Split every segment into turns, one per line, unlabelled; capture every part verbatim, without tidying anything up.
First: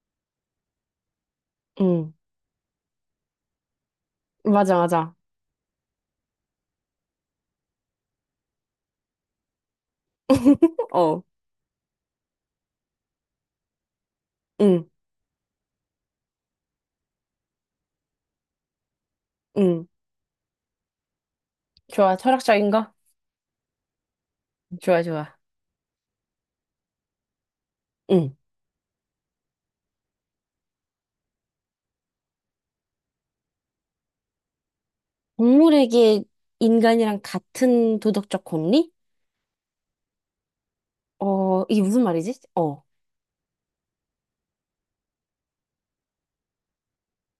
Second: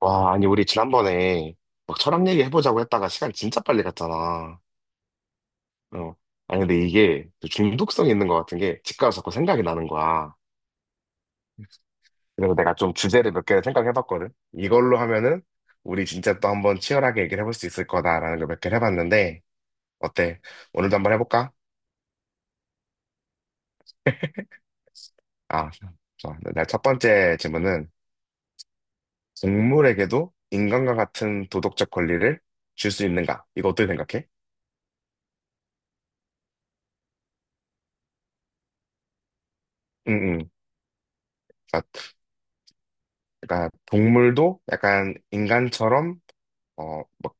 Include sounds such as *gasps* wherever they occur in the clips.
와, 아니, 우리 지난번에 막
응,
철학 얘기 해보자고 했다가 시간 진짜 빨리 갔잖아.
맞아, 맞아.
어. 아니, 근데 이게 또 중독성이 있는 것 같은 게 집 가서 자꾸 생각이 나는 거야.
*laughs* 어,
그래서 내가 좀 주제를 몇 개를 생각해봤거든.
응,
이걸로 하면은 우리 진짜 또 한번 치열하게 얘기를 해볼 수 있을 거다라는 걸 몇 개를 해봤는데,
응.
어때? 오늘도 한번 해볼까?
좋아, 철학적인 거? 좋아, 좋아.
아, 좋아. 내첫 번째 질문은
응.
동물에게도 인간과 같은 도덕적 권리를 줄 수 있는가? 이거 어떻게 생각해?
동물에게 인간이랑 같은 도덕적 권리?
응,
어, 이게
응.
무슨 말이지? 어,
그러니까 동물도 약간 인간처럼 어 막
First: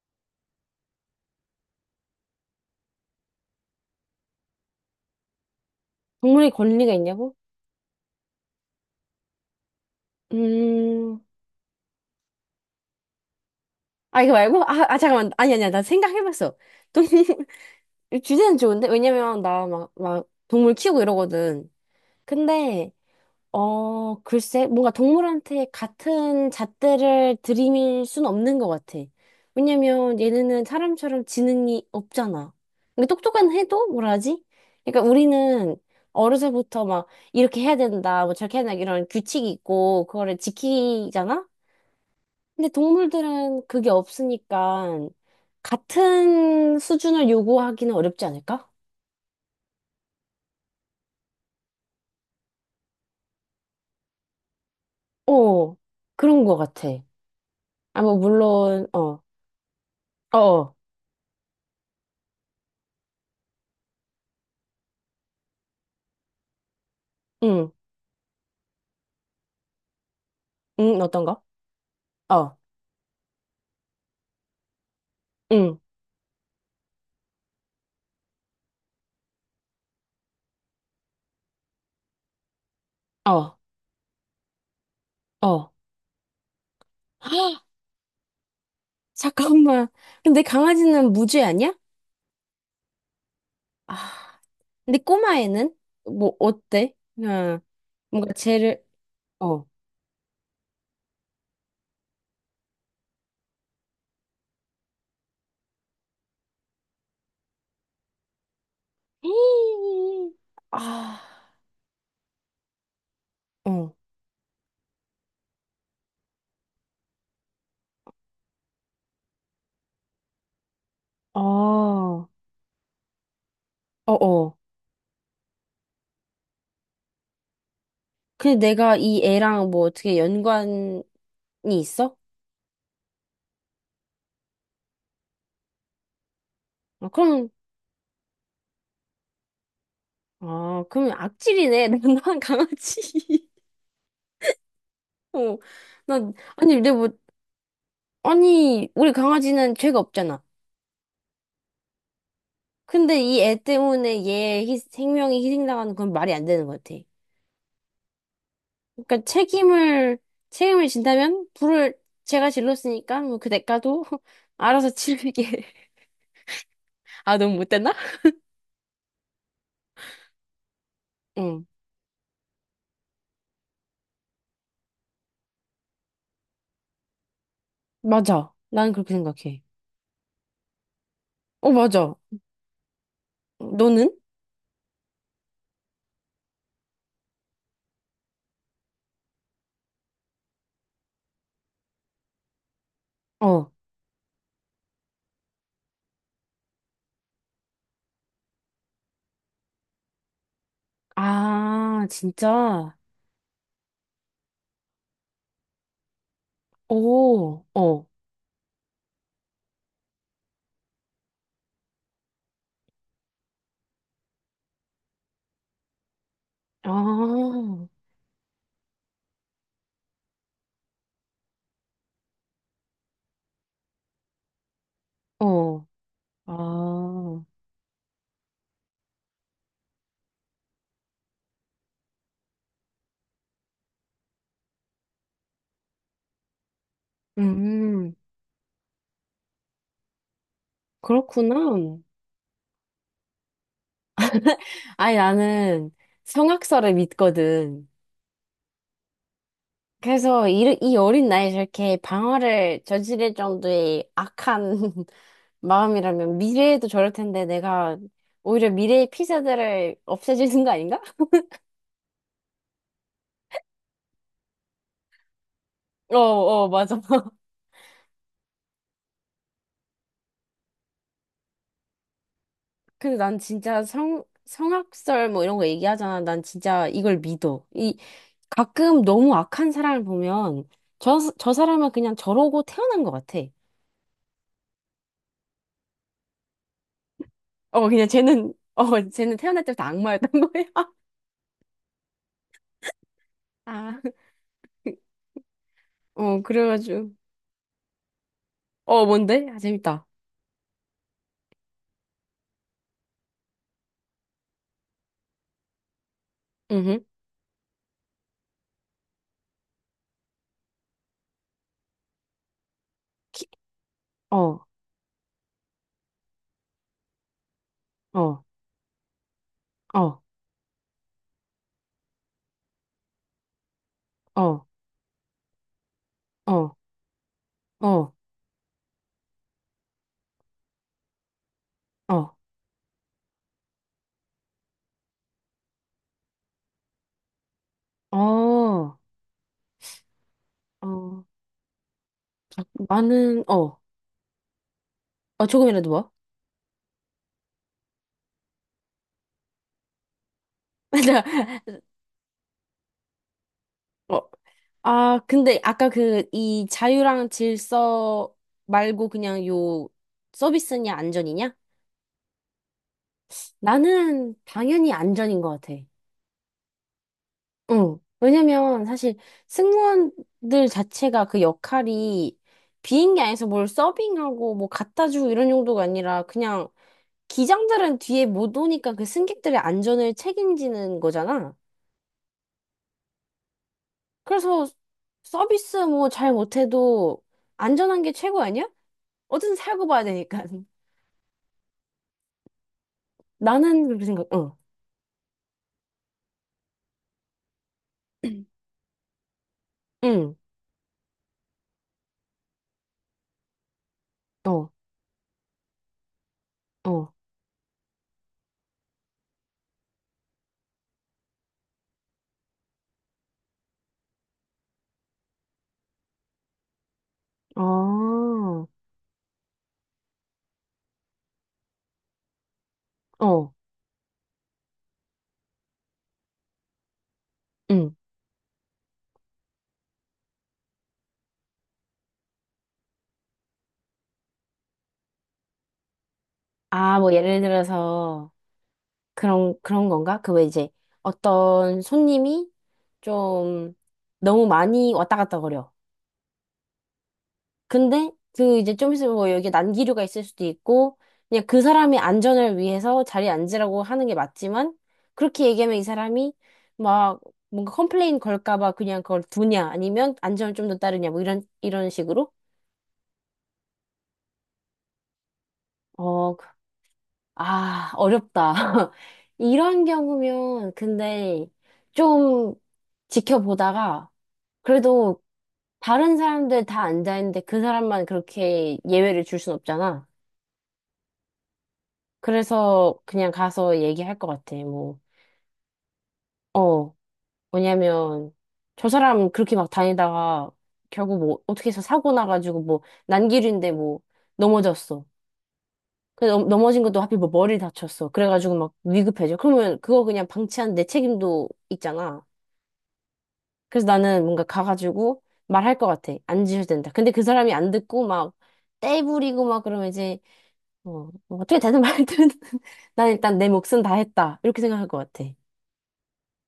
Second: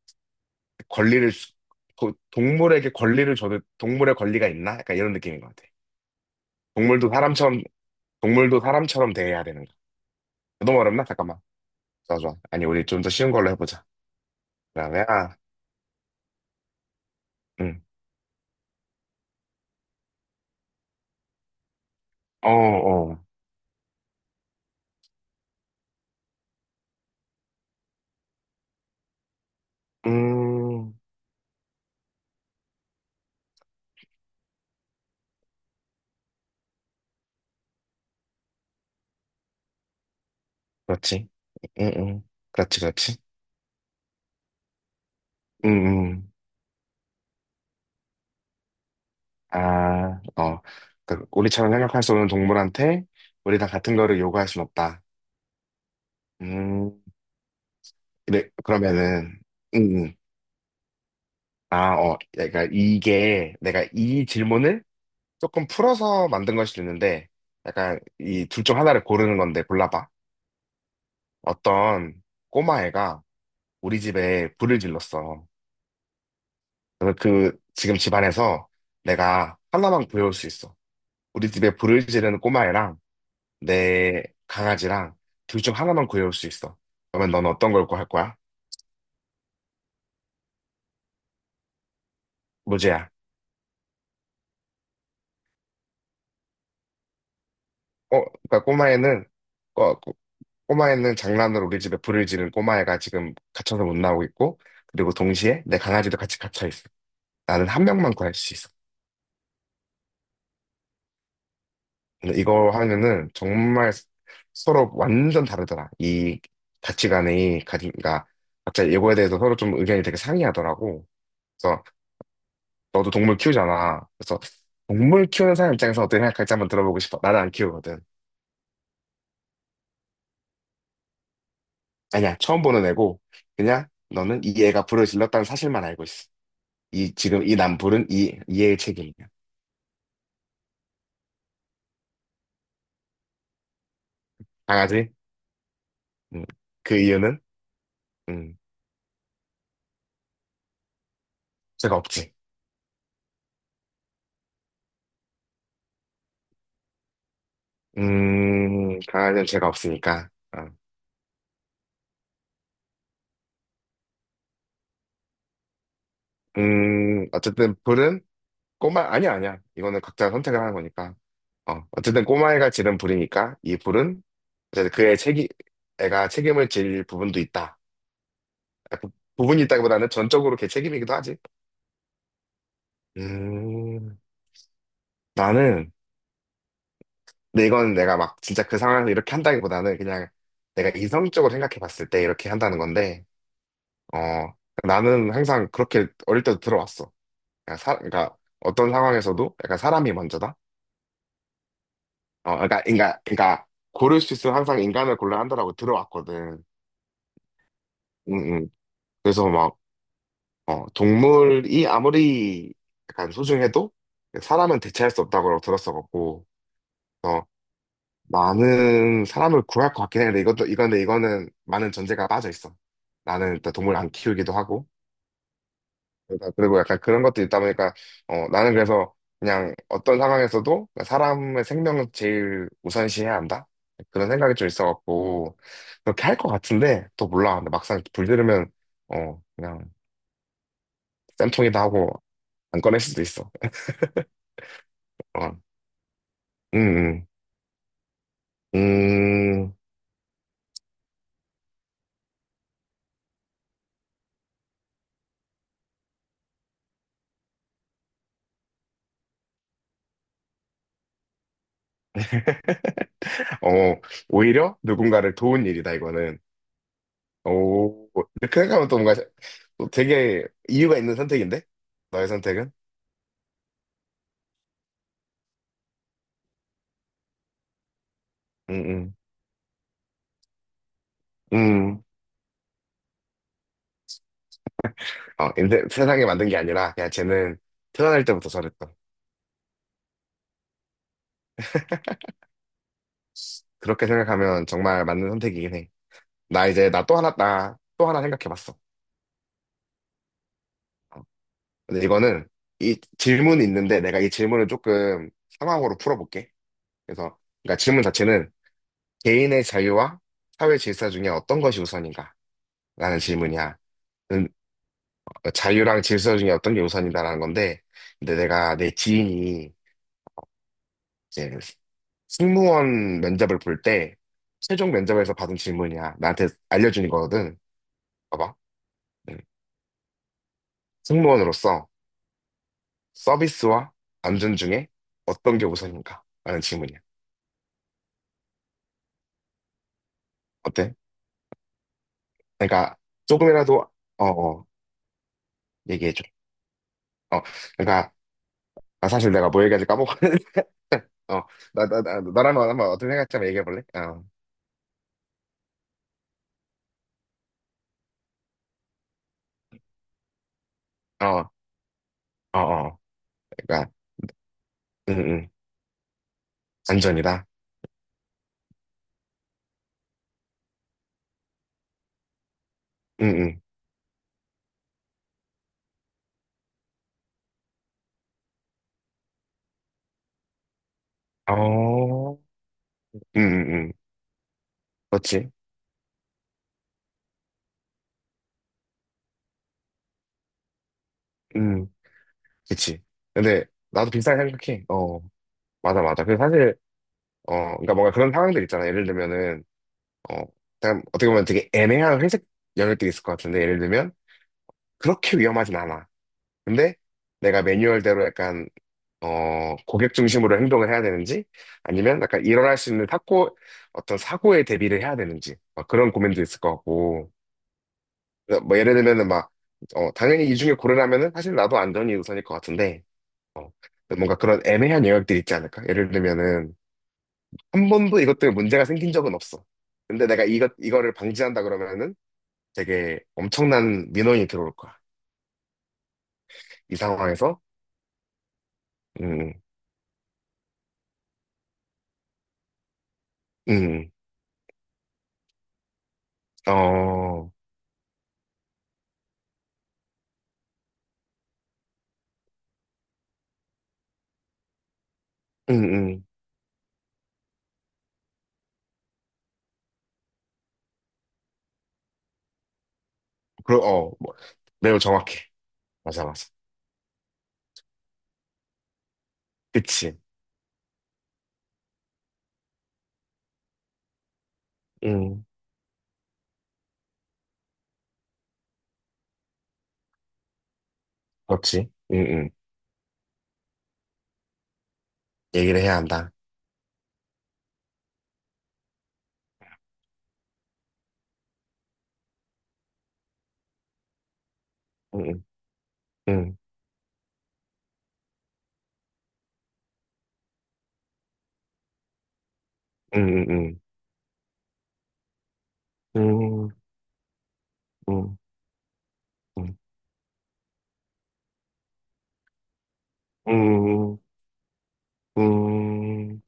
권리를 주- 도- 동물에게 권리를 줘도 동물의 권리가 있나? 약간 이런 느낌인 것 같아.
동물의 권리가
동물도
있냐고?
사람처럼 동물도 사람처럼 대해야 되는 거. 너무 어렵나?
음,
잠깐만. 좋아 좋아. 아니 우리 좀 더 쉬운 걸로 해보자.
아, 이거 말고? 아, 아,
그러면
잠깐만.
아,
아니, 아니야. 나 생각해봤어. 동물, *laughs*
응.
주제는 좋은데? 왜냐면 나 막, 막, 동물 키우고 이러거든.
어
근데,
어.
어, 글쎄, 뭔가 동물한테 같은 잣대를 들이밀 순 없는 것 같아. 왜냐면 얘네는
음.
사람처럼 지능이 없잖아. 근데 똑똑한 해도 뭐라 하지? 그러니까 우리는 어려서부터 막 이렇게 해야 된다, 뭐 저렇게 해야 된다, 이런 규칙이 있고, 그거를
그렇지.
지키잖아?
응 응.
근데
그렇지 그렇지.
동물들은 그게 없으니까
응 응.
같은 수준을 요구하기는 어렵지 않을까?
아 어. 그 우리처럼 생각할 수 없는 동물한테 우리 다 같은 거를 요구할 순 없다.
어, 그런 것 같아.
음.
아, 뭐,
그래,
물론, 어,
그러면은, 음, 음.
어, 어,
아, 어, 그러니까 이게 내가 이 질문을 조금 풀어서 만든 걸 수도 있는데,
응.
약간 이 둘 중 하나를 고르는 건데 골라봐.
응, 어떤 거?
어떤
어,
꼬마애가 우리 집에 불을 질렀어.
응,
그래서 그 지금 집안에서 내가 하나만 구해올 수 있어. 우리 집에 불을 지르는 꼬마애랑
어,
내 강아지랑 둘
어.
중 하나만 구해올 수 있어. 그러면 넌
*gasps*
어떤 걸 구할 거야?
잠깐만. 근데 강아지는 무죄 아니야?
무제야.
아, 근데 꼬마애는? 뭐, 어때? 응,
어,
뭔가
그러니까
쟤를,
꼬마애는
어.
꼬마애는 장난으로 우리 집에 불을 지른 꼬마애가 지금 갇혀서 못 나오고 있고, 그리고 동시에 내 강아지도 같이 갇혀 있어. 나는 한 명만 구할 수 있어.
*gasps* 아,
근데 이거 하면은 정말
어,
서로 완전 다르더라. 이 가치관이, 가- 그러니까 각자 이거에 대해서 서로 좀 의견이 되게 상이하더라고.
어,
그래서
어,
너도 동물 키우잖아. 그래서
어.
동물 키우는 사람 입장에서 어떻게 생각할지 한번 들어보고 싶어. 나는 안 키우거든.
근데 내가 이 애랑 뭐 어떻게 연관이 있어?
아니야, 처음 보는 애고, 그냥 너는 이 애가 불을 질렀다는 사실만 알고 있어.
아,
이 지금
그럼,
이 남불은 이 이의 책임이야.
아, 그럼 악질이네. *laughs* 난 난 강아지.
강아지?
*laughs* 어, 난,
음,
아니, 근데
그
뭐,
이유는 음,
아니, 우리 강아지는 죄가 없잖아.
죄가 없지.
근데 이 애 때문에 얘 희- 생명이 희생당하는 건 말이 안 되는 것 같아.
음,
그러니까
강아지는 죄가
책임을,
없으니까. 어.
책임을 진다면 불을 제가 질렀으니까 뭐 그 대가도 *laughs* 알아서 치르게. *laughs*
음,
아, 너무
어쨌든
못됐나?
불은 꼬마 아니야 아니야. 이거는 각자 선택을 하는 거니까.
응.
어, 어쨌든 꼬마애가 지른 불이니까 이 불은 어쨌든 그의 책임 애가 책임을 질 부분도 있다.
맞아. 나는
아, 부,
그렇게
부분이
생각해.
있다기보다는 전적으로 걔 책임이기도 하지.
어, 맞아. 너는?
음, 나는 근데 이건 내가 막 진짜 그 상황에서 이렇게 한다기보다는 그냥 내가 이성적으로 생각해 봤을 때 이렇게 한다는 건데,
어.
어, 나는 항상 그렇게 어릴 때도 들어왔어. 그러니까, 사, 그러니까 어떤 상황에서도 약간 사람이 먼저다?
아,
어, 그러니까,
진짜?
그러니까, 그러니까 고를 수 있으면 항상 인간을 골라 한다라고 들어왔거든.
오, 어.
응, 응. 그래서 막, 어, 동물이 아무리 약간 소중해도 사람은 대체할 수 없다고 들었어갖고,
아,
많은 사람을 구할 것 같긴 해. 근데 이것도, 이건데 이거는 많은 전제가 빠져 있어. 나는 일단 동물 안 키우기도 하고.
어.
그러다- 그리고 약간 그런
아,
것도 있다 보니까, 어, 나는 그래서 그냥 어떤 상황에서도 사람의 생명을 제일 우선시해야 한다? 그런 생각이 좀 있어갖고, 그렇게 할 것 같은데, 또 몰라. 근데 막상
음,
불 들으면, 어, 그냥
그렇구나.
쌤통이다 하고 안 꺼낼 수도 있어.
*laughs* 아니,
어.
나는 성악설을
음.
믿거든.
음. 음.
그래서 이, 이 어린 나이에 저렇게 방화를 저지를 정도의 악한 *laughs* 마음이라면 미래에도 저럴 텐데 내가 오히려 미래의 피자들을 없애주는 거 아닌가? *laughs*
*laughs* 어, 오히려 누군가를 도운 일이다,
어,
이거는.
어, 맞아. *laughs*
오, 근데 그 생각하면 또 뭔가 또 되게 이유가 있는 선택인데? 너의 선택은?
근데 난 진짜 성, 성악설 뭐 이런 거 얘기하잖아. 난 진짜 이걸 믿어. 이, 가끔
음,
너무 악한 사람을 보면 저, 저
음.
사람은
음.
그냥 저러고 태어난 것 같아.
어, 인데, 세상에 만든 게 아니라, 야, 쟤는
어, 그냥
태어날 때부터
쟤는, *laughs*
저랬다.
어, 쟤는 태어날 때부터 악마였던 거야. *laughs* 아,
그렇게 생각하면 정말 맞는 선택이긴 해.
어,
나 이제, 나
그래가지고.
또 하나, 나 또 하나 생각해봤어.
어, 뭔데? 아, 재밌다.
어. 근데 이거는, 이 질문이 있는데, 내가 이 질문을 조금 상황으로 풀어볼게.
음.
그래서, 그러니까 질문 자체는, 개인의 자유와 사회 질서 중에 어떤 것이 우선인가? 라는
키,
질문이야.
어,
그러니까 자유랑 질서 중에 어떤 게 우선이다라는 건데, 근데
어,
내가 내 지인이
어,
이제 승무원 면접을 볼 때,
어,
최종 면접에서 받은 질문이야. 나한테
어,
알려주는 거거든.
어,
봐봐. 음. 승무원으로서
어,
서비스와 안전 중에 어떤 게 우선인가? 라는 질문이야.
어,
어때?
어,
그러니까
나는, 어,
조금이라도, 어, 어,
어, 조금이라도 뭐?
얘기해줘. 어, 그러니까, 아, 사실 내가 뭐 얘기하지 까먹었는데, *laughs* 어,
*laughs*
나, 나, 나, 너라면 한번 어떻게 생각할지 한번 얘기해볼래?
어,
어,
아, 근데 아까 그, 이 자유랑 질서 말고 그냥 요 서비스냐,
어,
안전이냐?
어, 어. 그러니까,
나는 당연히
응,
안전인 것
응.
같아.
안전이다.
응. 왜냐면 사실 승무원들 자체가 그 역할이 비행기 안에서
응,
뭘 서빙하고 뭐 갖다 주고 이런 용도가 아니라 그냥 기장들은 뒤에 못 오니까 그 승객들의 안전을 책임지는
응.
거잖아.
어, 응, 응, 응.
그래서
그렇지.
서비스 뭐 잘 못해도 안전한 게 최고 아니야? 어쨌든 살고 봐야 되니까. *laughs*
응, 그치. 근데
나는 그렇게
나도
생각,
비슷하게
어,
생각해. 어, 맞아, 맞아. 그 사실, 어, 그러니까 뭔가 그런 상황들 있잖아. 예를 들면은,
응,
어, 그냥 어떻게 보면 되게 애매한 회색 연료등이 있을 것 같은데, 예를 들면,
어,
그렇게 위험하진 않아. 근데
어,
내가 매뉴얼대로 약간, 어, 고객 중심으로 행동을 해야 되는지, 아니면 약간 일어날 수 있는 사고, 어떤 사고에 대비를 해야 되는지, 막 그런 고민도 있을 것 같고, 그래서
어,
뭐 예를 들면은 막, 어, 당연히 이 중에 고르라면은 사실 나도 안전이 우선일 것 같은데,
어,
어, 뭔가 그런 애매한 영역들이 있지 않을까? 예를 들면은 한
응.
번도 이것 때문에 문제가 생긴 적은 없어. 근데 내가 이것, 이거를 방지한다 그러면은 되게 엄청난 민원이 들어올 거야. 이
아, 뭐 예를
상황에서,
들어서
음,
그런, 그런 건가? 그 왜 이제 어떤 손님이 좀
음.
너무 많이 왔다 갔다 거려.
어,
근데 그 이제 좀 있으면 뭐 여기 난기류가 있을 수도 있고 그냥 그 사람의 안전을 위해서 자리에 앉으라고 하는 게 맞지만 그렇게
음,
얘기하면 이
음,
사람이 막 뭔가 컴플레인 걸까 봐 그냥 그걸 두냐 아니면 안전을 좀 더 따르냐 뭐 이런 이런 식으로
그러, 어, 뭐, 매우 정확해. 맞아,
어, 그-
맞아.
아, 어렵다. *laughs* 이런
그치.
경우면 근데 좀 지켜보다가 그래도
음,
다른 사람들 다 앉아 있는데 그 사람만 그렇게 예외를 줄 순 없잖아.
그렇지. 음, 음.
그래서 그냥 가서 얘기할 것 같아. 뭐,
얘기를 해야 한다.
어, 왜냐면 저 사람 그렇게 막 다니다가 결국 뭐 어떻게 해서 사고 나가지고 뭐 난길인데 뭐 넘어졌어.
음,
그 넘-
음,
넘어진 것도 하필 뭐 머리 다쳤어. 그래가지고 막 위급해져. 그러면 그거 그냥 방치한 내 책임도 있잖아.
음, 음,
그래서 나는 뭔가 가가지고 말할 것 같아. 안
음,
지셔도
음,
된다. 근데 그 사람이 안 듣고 막
음,
떼부리고 막
음.
그러면 이제 어, 뭐 어떻게 되든 말든 *laughs* 난 일단 내 몫은 다
음,
했다. 이렇게 생각할 것 같아.
음,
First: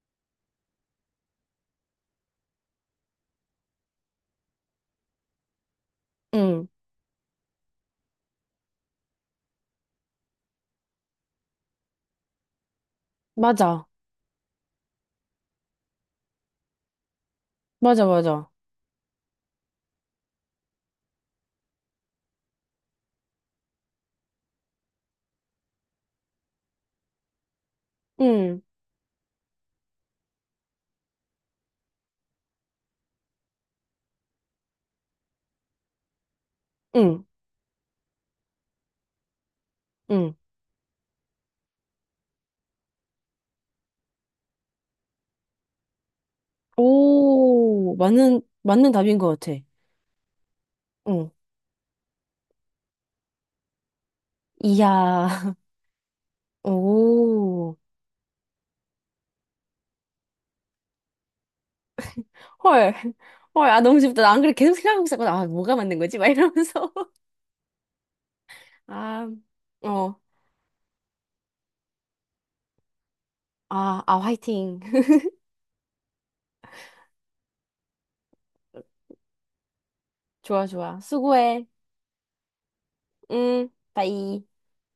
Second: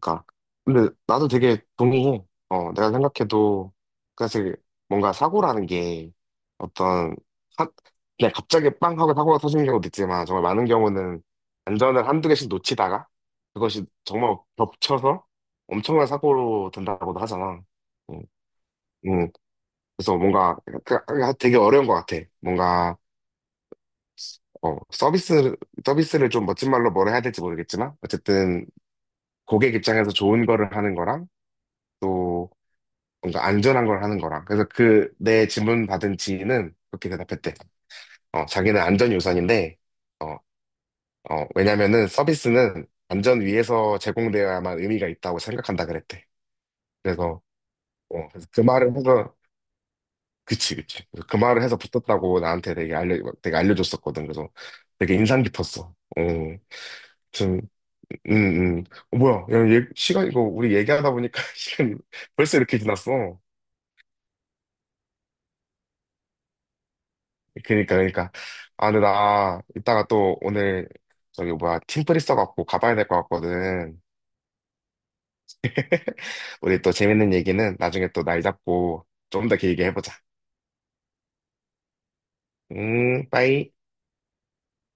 그니까. 근데 나도 되게 동의해. 어, 내가 생각해도, 그러니까 사실 뭔가 사고라는 게
응.
어떤, 한, 그냥 갑자기 빵 하고 사고가 터지는 경우도 있지만, 정말 많은 경우는 안전을 한두 개씩 놓치다가, 그것이
맞아.
정말 겹쳐서 엄청난 사고로 된다고도 하잖아.
맞아,
음,
맞아.
음. 그래서 뭔가 그- 그- 그 되게 어려운 것 같아. 뭔가, 어, 서비스, 서비스를 좀 멋진 말로 뭐라 해야 될지 모르겠지만,
응,
어쨌든 고객 입장에서 좋은 거를 하는 거랑 또 뭔가 안전한 걸 하는 거랑 그래서 그 내 질문 받은 지인은 그렇게
응,
대답했대. 어, 자기는 안전이 우선인데
응.
어, 어, 왜냐면은 서비스는 안전 위에서 제공되어야만 의미가 있다고 생각한다 그랬대. 그래서
오,
어,
맞는,
그래서 그
맞는
말을
답인 것
해서
같아.
그치 그치 그래서
응.
그 말을 해서 붙었다고 나한테 되게 알려 되게 알려줬었거든. 그래서 되게 인상
이야, *laughs*
깊었어. 어, 좀,
오,
음, 음. 어, 뭐야, 야, 얘, 시간, 이거, 우리 얘기하다 보니까 *laughs* 시간이 벌써 이렇게
헐,
지났어.
헐, 아, 너무 쉽다. 나 안 그래. 계속 생각하고 있었거든. 아, 뭐가 맞는 거지? 막 이러면서. *laughs*
그니까, 그니까. 아, 근데
아,
나 이따가
어,
또 오늘 저기 뭐야, 팀플 있어갖고 가봐야 될 것 같거든.
아, 아, 화이팅. *laughs*
*laughs* 우리 또 재밌는 얘기는 나중에 또 날 잡고 좀 더 길게 해보자.
좋아, 좋아. 수고해.
음,
응,
빠이.
바이.